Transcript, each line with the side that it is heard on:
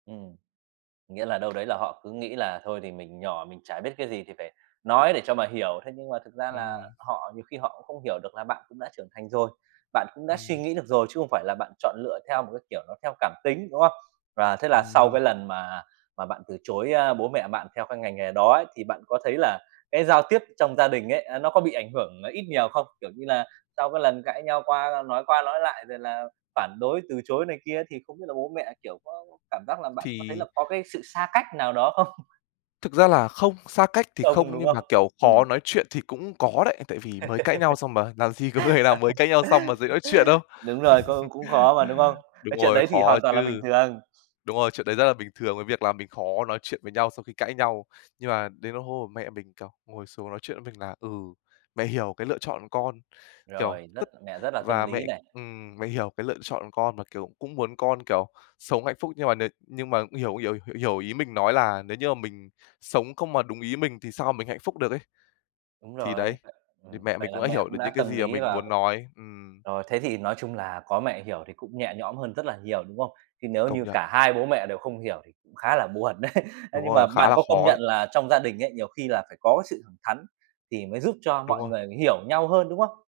right: Ừm. Nghĩa là đâu đấy là họ cứ nghĩ là thôi thì mình nhỏ mình chả biết cái gì thì phải nói để cho mà hiểu. Thế nhưng mà thực ra là
left: Ừm.
right: họ nhiều khi họ cũng không hiểu được là bạn cũng đã trưởng thành rồi. Bạn cũng đã suy
left: Ừm.
right: nghĩ được rồi chứ không phải là bạn chọn lựa theo một cái kiểu nó theo cảm tính, đúng không? Và thế là
left: Ừm
right: sau
left: hưm.
right: cái lần mà mà bạn từ chối, a, bố mẹ bạn theo cái ngành nghề đó ấy, thì bạn có thấy là cái giao tiếp trong gia đình ấy, à, nó có bị ảnh hưởng ít nhiều không? Kiểu như là, sau cái lần cãi nhau qua nói qua nói lại rồi là phản đối, từ chối này kia thì không biết là bố mẹ, kiểu, có cảm giác là bạn có thấy
left: Thì
right: là có cái sự xa cách nào đó không?
left: Thực ra là không, xa cách thì
right: Không,
left: không
right: đúng
left: nhưng
right: không?
left: mà, kiểu, khó
right: Ừm.
left: nói chuyện thì cũng có đấy, tại vì mới cãi nhau xong mà làm gì có có thể nào mới cãi nhau xong mà dễ nói chuyện đâu.
right: Đúng rồi, cũng cũng khó mà, đúng không?
left: Đúng
right: Cái chuyện
left: rồi,
right: đấy thì
left: khó
right: hoàn toàn là bình
left: chứ.
right: thường.
left: Đúng rồi, chuyện đấy rất là bình thường cái việc là mình khó nói chuyện với nhau sau khi cãi nhau. Nhưng mà đến [unintelligible] mẹ mình, kiểu, ngồi xuống nói chuyện với mình là, ừ, "Mẹ hiểu cái lựa chọn con, kiểu,
right: Rồi, rất
left: tức
right: mẹ rất là tâm
left: và
right: lý
left: mẹ,
right: này.
left: ừm, mẹ hiểu cái lựa chọn con mà, kiểu, cũng muốn con, kiểu, sống hạnh phúc," nhưng mà n nhưng mà hiểu [unintelligible] hiểu ý mình nói là nếu như mà mình sống không mà đúng ý mình thì sao mình hạnh phúc được ấy.
right: Đúng
left: Thì
right: rồi,
left: đấy, thì
right: ừm,
left: mẹ mình
right: vậy là
left: cũng đã
right: mẹ
left: hiểu
right: cũng
left: được
right: đã
left: những cái
right: tâm
left: gì mà
right: lý
left: mình
right: và c
left: muốn nói, ừm.
right: rồi, thế thì nói chung là có mẹ hiểu thì cũng nhẹ nhõm hơn rất là nhiểu, đúng không? Thế nếu
left: Công
right: như
left: nhận.
right: cả hai bố mẹ đều không hiểu thì cũng khá là buồn đấy. Ê,
left: Đúng
right: nhưng mà
left: rồi, khá
right: bạn
left: là
right: có công
left: khó
right: nhận
left: đấy.
right: là trong gia đình ấy, nhiều khi là phải có cái sự thẳng thắn thì mới giúp cho
left: Đúng
right: mọi
left: rồi.
right: người người hiểu nhau hơn, đúng không?